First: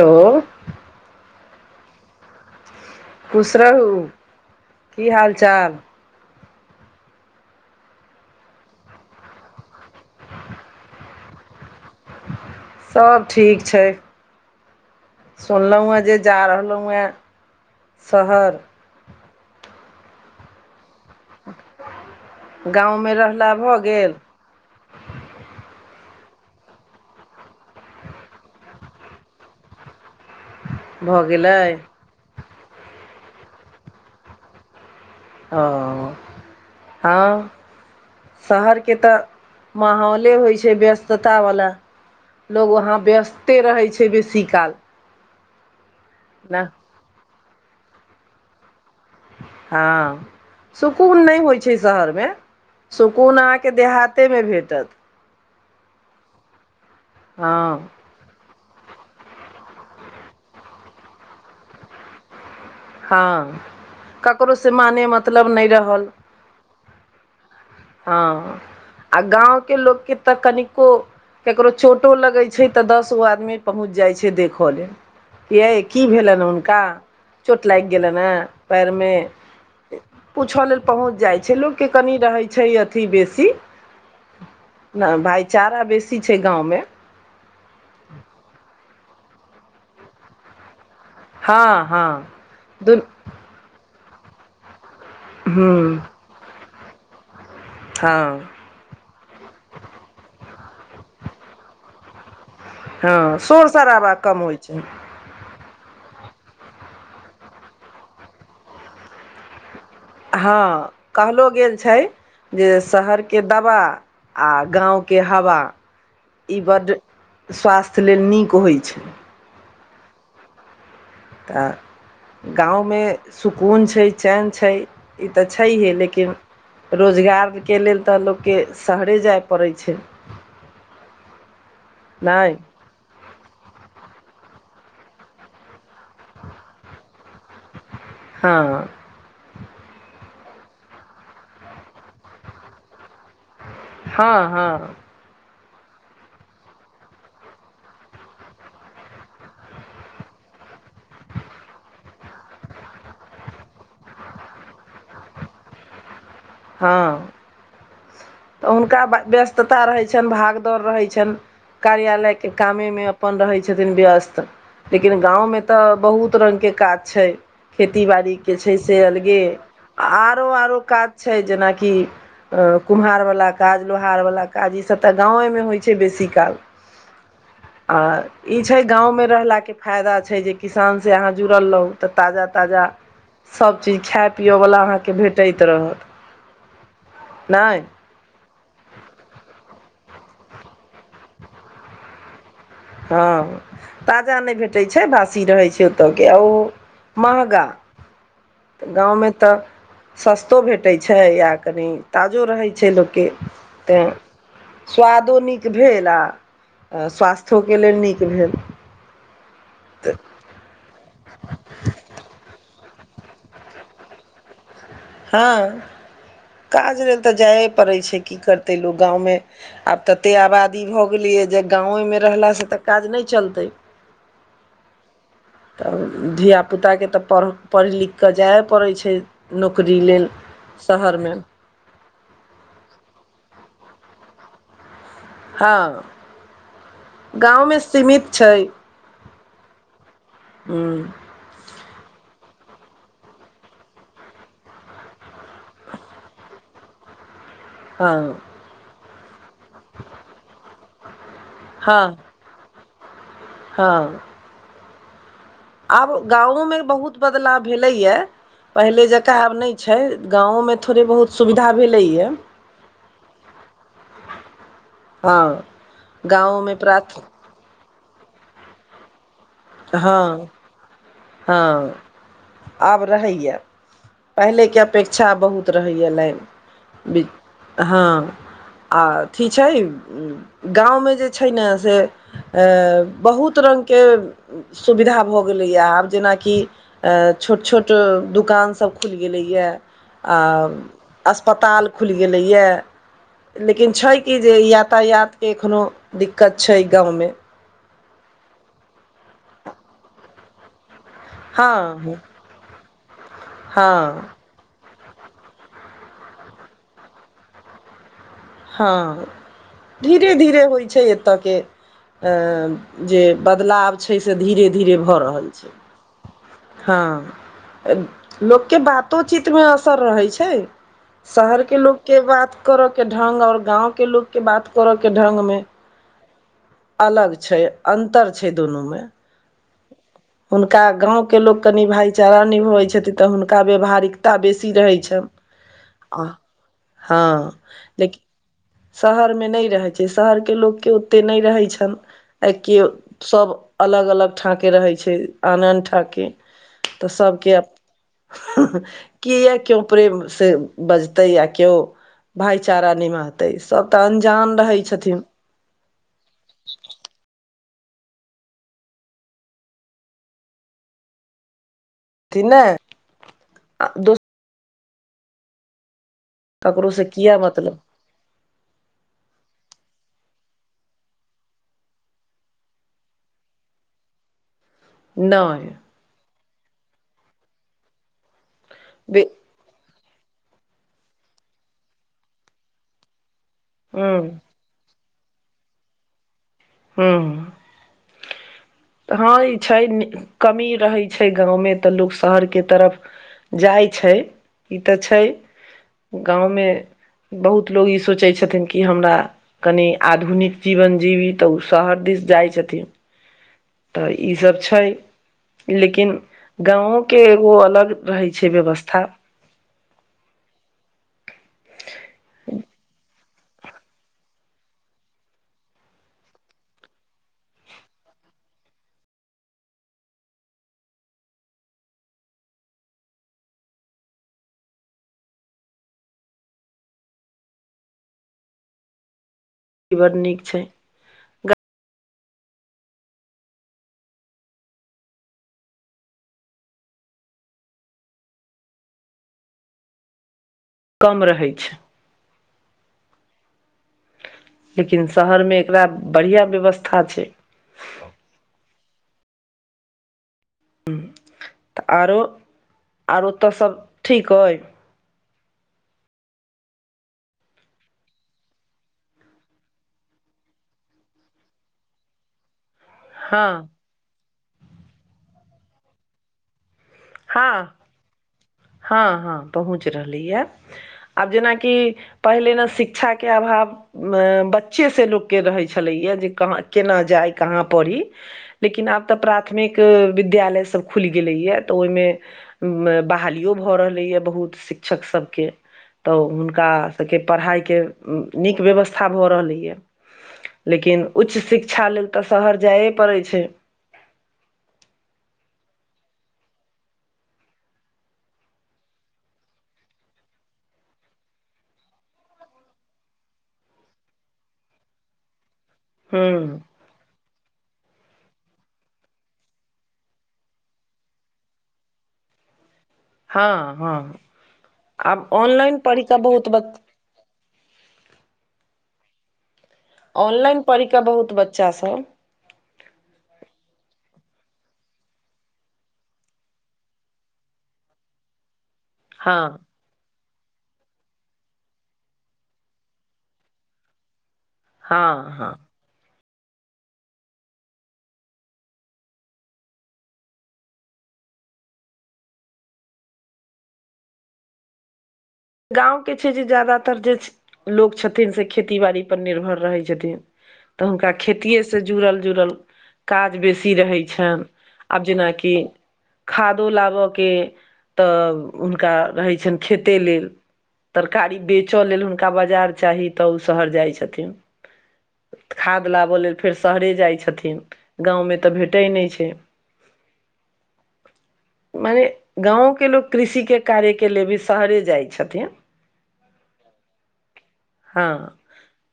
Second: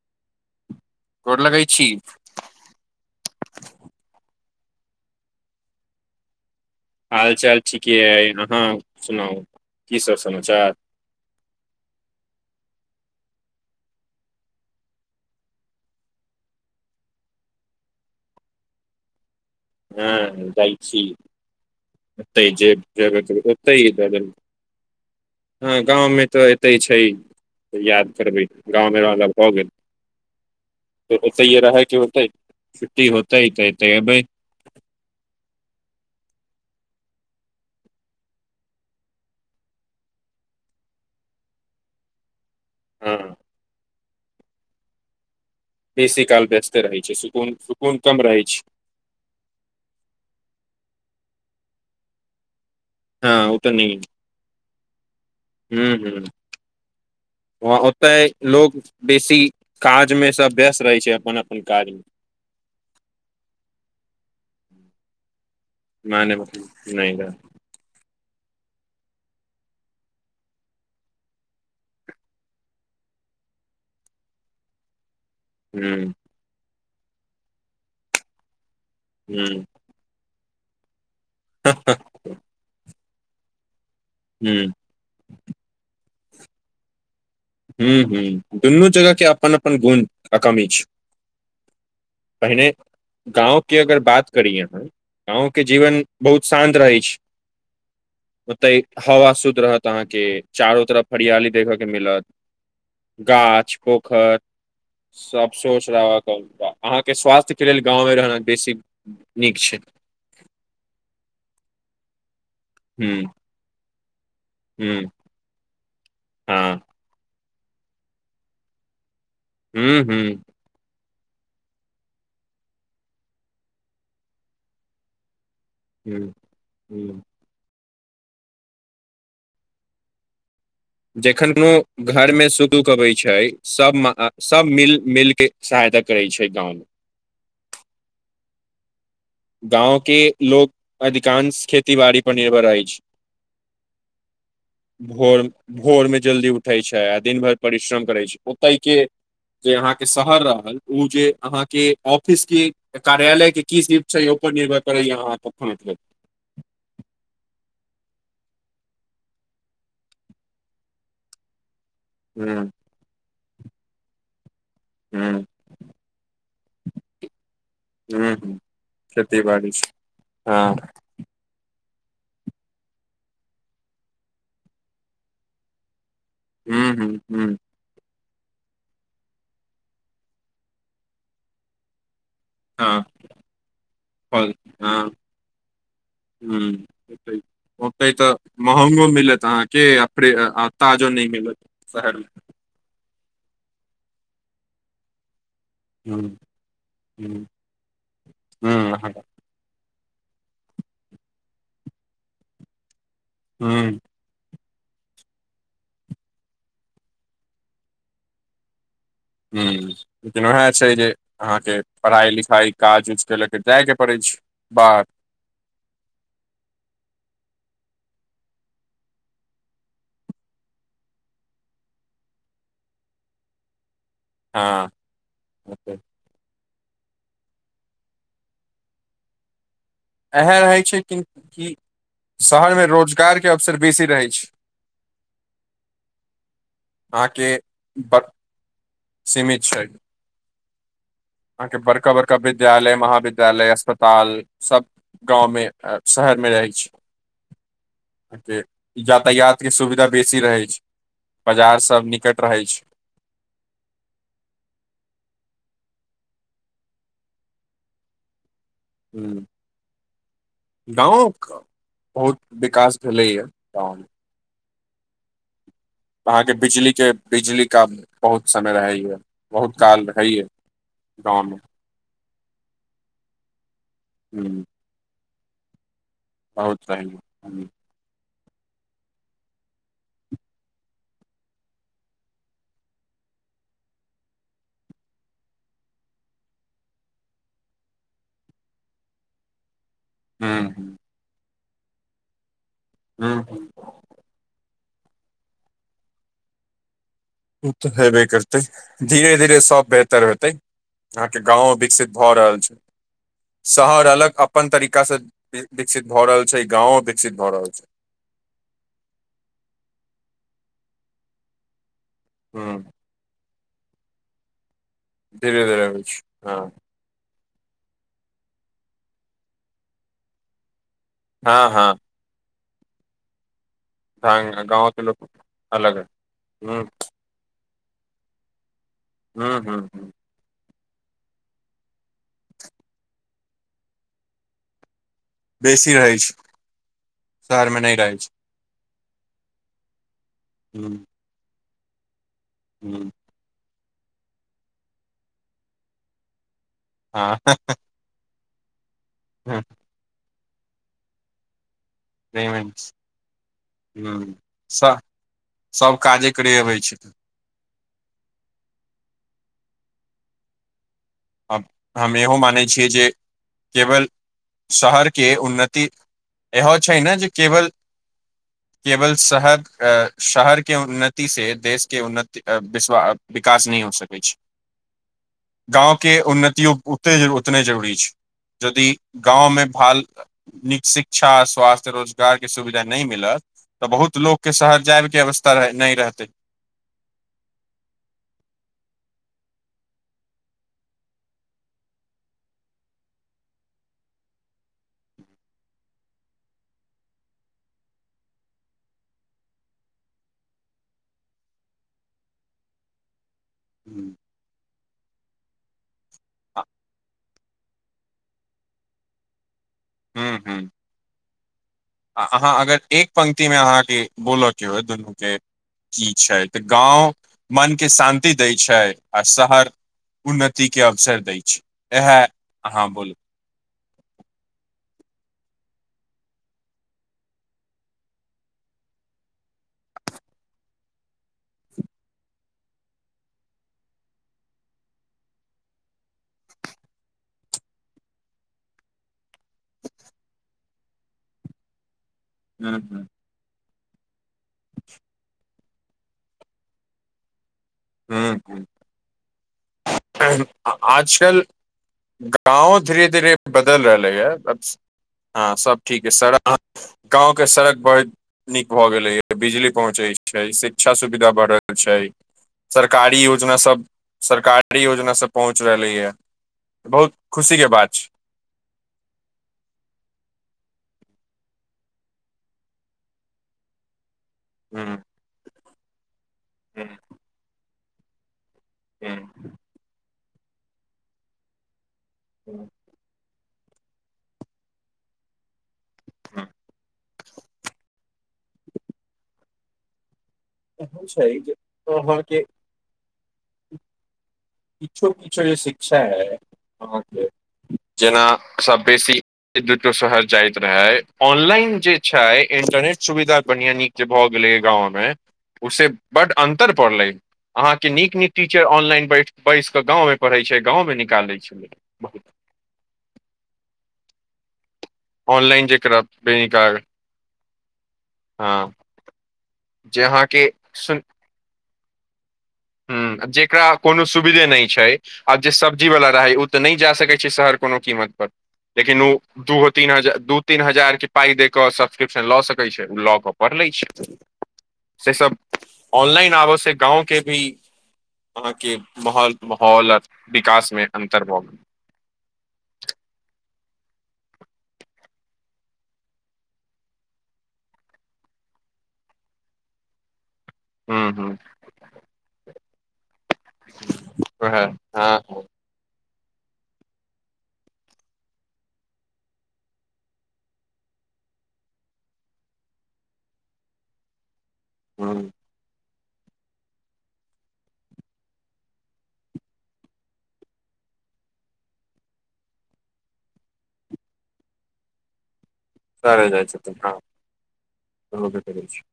त। गोर लगेइ छी। खुश रहू की हाल चाल। हाल चाल ठीके अइ अहाँ सुनाउ कीसभ समाचार। सब ठीक छै। सुनलहुँए जे जा रहलहुॅंए शहर। हँ जाइ छी गाँवमे रहला भऽ ओतहि [unintelligible] गेल हँ गाँव मे तऽ एतइ छै। तऽ याद करबै गाँव मे रहला भऽ गेल। त भऽ गेलै ओतैये रहै क होतै, छुट्टी होतै तऽ एतय एबइ। हॅंअ हँ। शहरके तऽ माहौले होइ छै व्यस्तता बला। लोग वहाँ हँ व्यस्ते रहै छै बेसी काल। बेसी काल ने व्यस्ते रहै छै सुकून- सुकून कम रहै छै। हँ सुकून नै होइ छै शहर मे। सुकून अहाँके देहाते मे भेटत। हूॅं हूॅं बहुत, हँ ओतहि लोग बेसी काज मे सब व्यस्त रहै छै अपन - अपन काज मे। हँ ककरो से माने मतलब नै रह माने मतलब नहि रहत। हँ आ गाँव के लोक के तऽ कनिको ककरो चोटो लगै छै तऽ दस गो आदमी पहुँच जाइ छै देखऽ ले। यै हूँ की भेलनि हुनका। चोट लागि गेलनि ए पैर मे हूँ पूछऽ लेल पहुँच जाइ छै लोक के कनि रहै छै अथी बेसी। हूॅं। ने भाइचारा बेसी छै गाँव मे। हूॅं हूॅं दुनू जगह के अपन - अपन गुण क कमी छै। हँ हँ दुनू गाँंव के अगर बात करी अहाँ गाँंव के ह्म जीवन बहुत शान्त रहै छै। हँ। ओतय हवा शुद्ध रहत अहाॅंके चारो तरफ हरियाली देखऽ के मिलत। हँ शोर गाछ शराबा पोखर कम होइ छै। सब सोच रहऽ अहाँके स्वास्थ्यके लेल गाँव मे रहना बेसी नीक छै। हँ कहलो गेल छै जे शहर हूं के दबा आ गाँव हूं के हवा इ हँ बड्ड स्वास्थ्य लेल नीक होइ छै। हूँ हूँ। तऽ गाँव मे सुकून छै चैन छै। ई तऽ छैहे हूं लेकिन हूं रोजगार के लेल तऽ लोक के शहरे जाइ पड़ै छै। जखन कोनो घर मे नहि सुख दुख अबै छै सब म सब मिल - मिल के सहायता करै छै गाँंव मे। हँ। गाँंव के लोग अधिकांश खेती- बाड़ी पर निर्भर रहै छ। हँ हँ। भोर - भोर मे जल्दी उठय छै आ दिन भर परिश्रम करै छै ओतय के जे अहाँके शहर रहल ओ जे अहाँके ऑफिस के कार्यालय के की स्थि छै ओइ पर निर्भर करैये अहाँ कखन उठबै। हँ तऽ हुनका व्यस्तता रहै छनि भागदौड़ रहै छनि। कार्यालयके हूँ कामेमे अपन रहै छथिन व्यस्त। लेकिन हूँ गाँवमे तऽ बहुत रङ्गके काज छै खेती हूँ बाड़ीके हूँ छै से अलगे। खेती बाड़ी हँ आरो-आरो काज छै जेनाकि अ कुम्हार वाला काज लोहार वाला काज ई सब तऽ गांव मे होइ बेसी काल। हूँ हूँ हूँ आओर ई छै गाँवमे रहलाके फेयदा छै जे किसान से अहाँ जुड़ल रहू तऽ ताजा ताजा हँ सबचीज खाए पियवला अहाँके भेटैत रहत। ह्म होतै नहि होतै तऽ महगो मिलत अहाँके प्रे आ ताजो नहि मिलत शहरमे। हँ ताजा नै भेटै छै भासी रहै छै ओ तऽ हूँ ओ हूँ महगाऽ हूँ गाँवमे त सस्तो भेटै छै आ कनि ताजो रहै छै लोकके हूँ तै। स्वादो नीक भेल आ स्वास्थ्योके लेल नीक भेल। हू वएह छै जे अहाँके पढ़ाई लिखाई काज उज के लऽ के जाइ के पड़ै छै बाहर। हँ काज लेल तऽ जाए पड़ै छै की करतै लोक गाँवमे। आब तते आबादी भऽ गेलियै जे गाँएमे रहलासँ त काज नहि चलतै। हँ ओतय। तब धियापुताके तऽ पड़ पढ़ि लिख कऽ जाए पड़ै छै। नौकरी लेले। एहन रहै छै कि कि शहरमे रोजगारके अवसर बेसी रहै छै। हँ अहाँके गाँवमे ब सीमित छै। सीमित छै हूँ। अहाँके बड़का-बड़का विद्यालय महाविद्यालय अस्पताल सब गाँवमे शहरमे अब रहैत छी। हँ यातायात के सुविधा बेसी रहै छै बाजार सब हँ निकट रहै छै। हँ। आब गाँवोमे बहुत बदलाव भेलैए। पहिले जकाँ हुँ आब नै छै गाँउमे थोड़े गाँव बहुत क सुविधा भेलैय। बहुत विकास भेलैए गाउँ मे। हँ। अहाँ के गाँवोमे बिजली के प्राथ बिजली का बहुत समय रहै य। बहुत काल हँ रहैए गाँवमे। हँ आब रहैए ह पहिलेके अपेक्षा बहुत रहैए लाइन। बहुत मीत रहैया हँ आ अथी छै गाँवमे जे छै ने से ए बहुत रङ्गके सुविधा भऽ गेलैए आब जेनाकि अ छोट-छोट दुकानसभ खुलि गेलैए। आ ह अस्पताल खुलि गेलैए। हू-ह लेकिन छै कि जे यातायातके एखनो दिक्कत छै गाँवमे। उ तऽ हेबे करतै धीरे-धीरे सब बेहतर होतै। अहाँके गाँवो विकसित हँ भऽ रहल छै शहर अलग हँ अप अपन तरीका स देश विकसित भऽ रहल छै गाँंवो विकसित भए रहल छै। हँ, धीरे धीरे होइ छै एतय के अ ह जे बदलाव छै से धीरे धीरे भऽ रहल धीरे छै। धीरे होइ छै हँ लोकके बातोचीतमे असर रहै छै। हँ शहरके हँ लोकके बात करऽ के ढंग और गाँवके लोकके हँ बात करऽके ढंग मे हं अलग छै अन्तर छै दुनूमे। हूं हूं। [inaudible] हुनका गाँवके लोक कनि भाइचारा निभबै छथि तऽ हुनका व्यवहारिकता बेसी रहै छैय बेसी रहै आ छै हँ शहर मे नहि रहै लेकि छै शहरमे नहि रहै छै शहरके लोकके ओतेक नहि रहै छनि ऐ के सभ अलग अलग ठाँके रहै छै आन आन ठाँके तऽ ह सभके अप ह ह‌ किये ह क्यो प्रेम से बजतै आ केओ हँ भाईचारा निमहतै सभ तऽ अन्जान रहै छथिन सभ काजे करै अबै छै। आ हम इहो अथि ने मानै छियै जे केवल दोस शहरके उन्नति इहो ककरो छै से न जे किया केवल [inaudible] केवल शहर अ शहर के उन्नति से देशके उन्नति विस्वा अ विकास नहि हो सकै छै। नै। गाँव के उन्नतियो उतने जरूरी छै यदि बे गाँव मे भाल नीक शिक्षा, स्वास्थ्य, रोजगार के सुविधा नहि मिलत तऽ हुँ बहुत लोकके शहर जाय के अवस् ता नहि रहतै हूं। हँ ई छै कमी रहै छै गाँवमे तऽ लोक शहरके तरफ जाइ छै ई तऽ छै गाँवमे बहुत लोक ई सोचै छथिन कि हमरा कनी आधुनिक जीवन जीबी तऽ ओ शहर दिस जाइत छथिन। तऽ ई सब छै लेकिन गाँवों के ओ अलग रहै छै व्यवस्था। हूं हूं। आ अहाँ अगर एक पंक्तिमे अहाँके बोलयके होए दुनूके की छै तऽ गाँव मनके शान्ति दै छै आ शहर उन्नति के अवसर दै छै, इएहे अहाँ बोलू। ई बड्ड नीक छै। कम रहै छै। हूँ हूँ लेकिन शहरमे एकरा बढ़िआँ व्यवस्था छै। हूं ए ह आ आजकल तऽ आरो गाँवो धीरे आरो धीरे ओतऽ सब बदल रहलैए। ठीक अइ हँ सब ठीक ऐ सड़क गाँव के सड़क बर नीक भऽ गेलैए, बिजली पहुँचै छै, शिक्षा सुविधा बढ़ रहल छै सरकारी हँ योजना सब सरकारी योजना सब पहुँच रहलैयै। बहुत हँ खुशी के बात छै। हँ- हँ पहुँच रहलैए हे। आब जेनाकि पहिले ने शिक्षा के अभाव ब च्चे हम्म से लोकके रहै छलैये जे कहाँ हम्म केना जाइ कहाँ पढ़ी। लेकिन आब तऽ हम्म। प्राथमिक विद्यालय सब खुलि गेलै ये तऽ ओहि एहन मे बहालियो भऽ रहलै यऽ बहुत शिक्षक सब के तऽ हुनका सबके पढ़ाई के निक व्यवस्था भऽ रहलैएा लेकिन छै उच्च जे शिक्षा लेल तऽ अहाँके शहर जाय पड़ै छै। किछो- किछो जे शिक्षा अइ अहाँके जेना सभ बेसी एक दूटा शहर जाइत रहै ऑनलाइन जे छै इंटरनेट सुविधा बढ़िया नीक जे भऽ गेलैए गाँंव में ओइसे हँ बड अन्तर परलै, अहाँके नीक- नीक टीचर ऑनलाइन बैठ बैस कऽ गाँवमे पढ़ैत छै गाँवमे निकालै छै। हँ- हँ आब जे ऑनलाइन करब पढ़िकऽ बहुत ब हँ। जे अहाँके ऑनलाइन पढ़ि कऽ बहुत बच्चा सब ह जेकरा कोनो सुविधे नहि छैक। आब जे सब्जी बला रहै ओ तऽ नहि जा सकैत छै शहर कोनो कीमत पर लेकिन ओ हँ दू तीन हजार दू -तीन हजार के पाई दऽ के सब्सक्रिप्शन लऽ सकैत छै ओ लऽ के पढ़ि लै छै। से सब हँ हँ ऑनलाइन आबऽ से गाँव के भी आहां के माहौल- माहौल विकास में अंतर भऽ गेल। गाँंव के छै जे ज्यादातर जे छै। लोक छथिन से खेती- बाड़ी पर निर्भर रहै छथिन। तऽ हुँ हुनका हुँ खेतिए से जुड़ल- जुड़ल काज बेसी रहै छैन वएह आब हँ जेना कि खादो लाबयके तऽ हुनका रहैत छनि खेते लेल। तरकारी बेचय लेल हुनका बाजार चाही तऽ ओ शहर जाइत छथिन। हूँ। खाद लाबय लेल त फेर शहरे जाइत छथिन, गाँवमें तऽ भेटैत नहि छै। मने गाँंवं के लोग कृषि के कार्य के ले भी शहरे जाइ। छथिन। शहरे जाइ छथिन हां हँ होइबै करै छै।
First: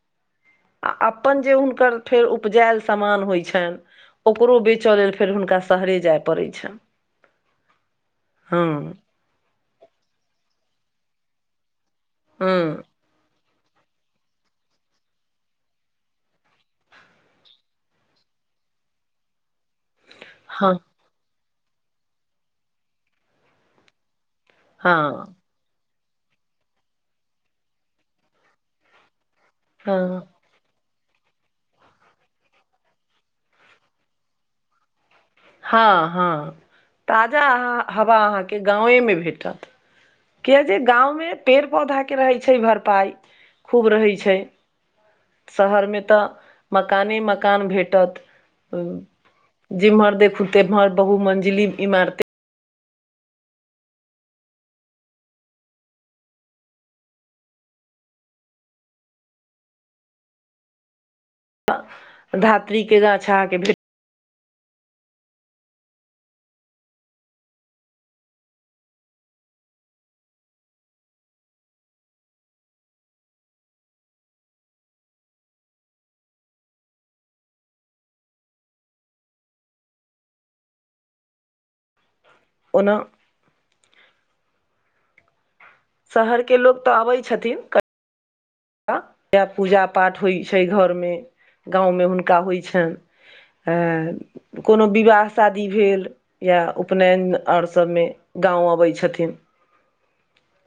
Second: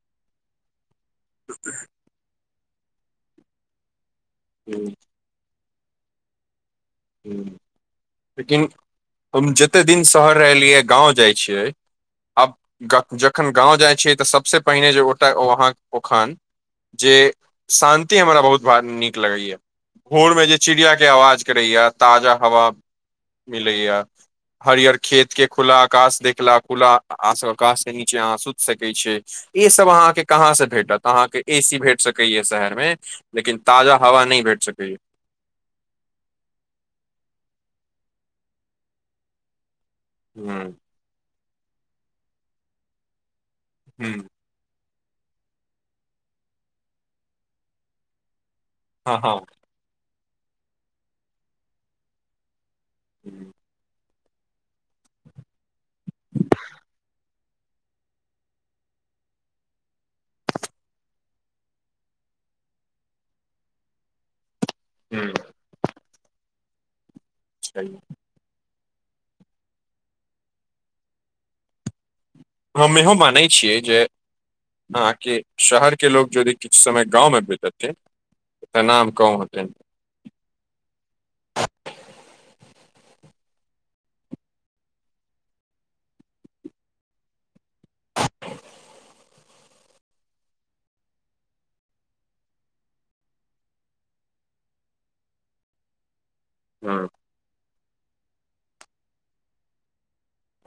आ अपन जे हुनकर फेर उपजायल सामान होइ छनि ओकरो हूँ बेचय लेल फेर हुनका शहरे जाय पड़ैत छनि। ह लेकिन हँ हम जतेक दिन शहर रहलियै गाँव जाइ छियै आब हँ जखन गाँव जाइ छियै तऽ सभसँ पहिने जे ओतय हाँ ओ खान जे शान्ति हमरा बहुत नीक लगैया। भोर में जे हँ चिड़िया के आवाज करैया ताजा हवा मिलैया हरियर खेत हँ के खुला आकाश देखला खुला आकाश के नीचे अहाँ सुति सकैत छियै। ई सब अहाँके हँ कहाँ से भेटत अहाँके। ए सी भेट सकै या शहर में लेकिन ताजा हवा न भेट सकै या। हँ -हँ ताजा हवा अहाँके गाँवे में भेटत। ह कियाजे गाँंव में पेड़ पौधा के रहै छै भरपाई खूब रहै ह छै। शहर में तऽ मकाने -मकान भेटत। हँ हँ। जिम्हर देखू तेम्हर बहु मंजिली इमारते हूँ। धात्री के गाछ आँह के भे हुं। छैहे। हम इहो मानै छियै जे अहाँ के शहर के लोक जदि किछ समय गाँव मे बीतेथिन तऽ नाम कम होतैन। ओना शहर के लोग तऽ अबै छथिन क इए पूजा पाठ होइत छै घरमे गाँवमे हुनका होइ छइन। अं कोनो विवाह शादी भेल या ह उपनयन आर सभमे गाँव अबै छथिन।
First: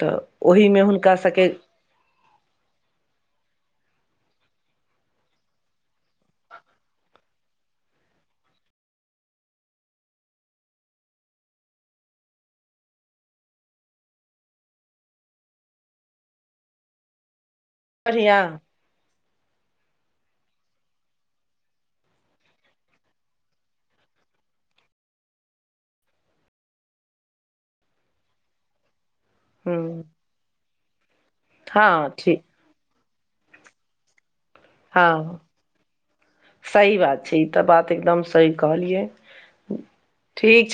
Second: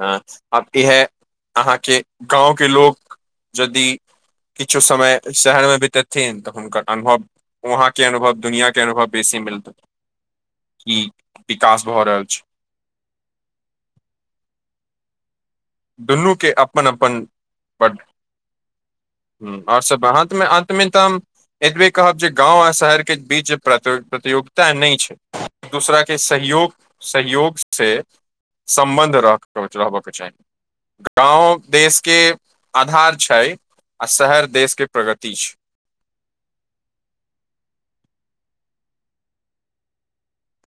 तऽ हाँ आब ओहिमे इएह हुनका सभके अहाँके गाँव के लोक जदि किछु समय शहरमे बितेथिन तऽ हुनकर अनुभव वहाँके अनुभव दुनिया के अनुभव बेसी मिलतै। की विकास भऽ रहल छै। दुनू के अपन अपन ब बढ़िया। हु और सब ब अंत मे अंत मे तऽ हम एतबे कहब जे गाँंव आ शहर के बीच प्रति प्रतियोगिता नहि छै। एक दोसराक के सहयोग सहयोग से सम्बन्ध रख ह्म रहबक चाही। गाँव देश हँ के ठीक आधार छै आ शहर देश के प्रगति हँ छै सही बात छै ई तऽ बात एकदम सही कहलियै। ठीक छै।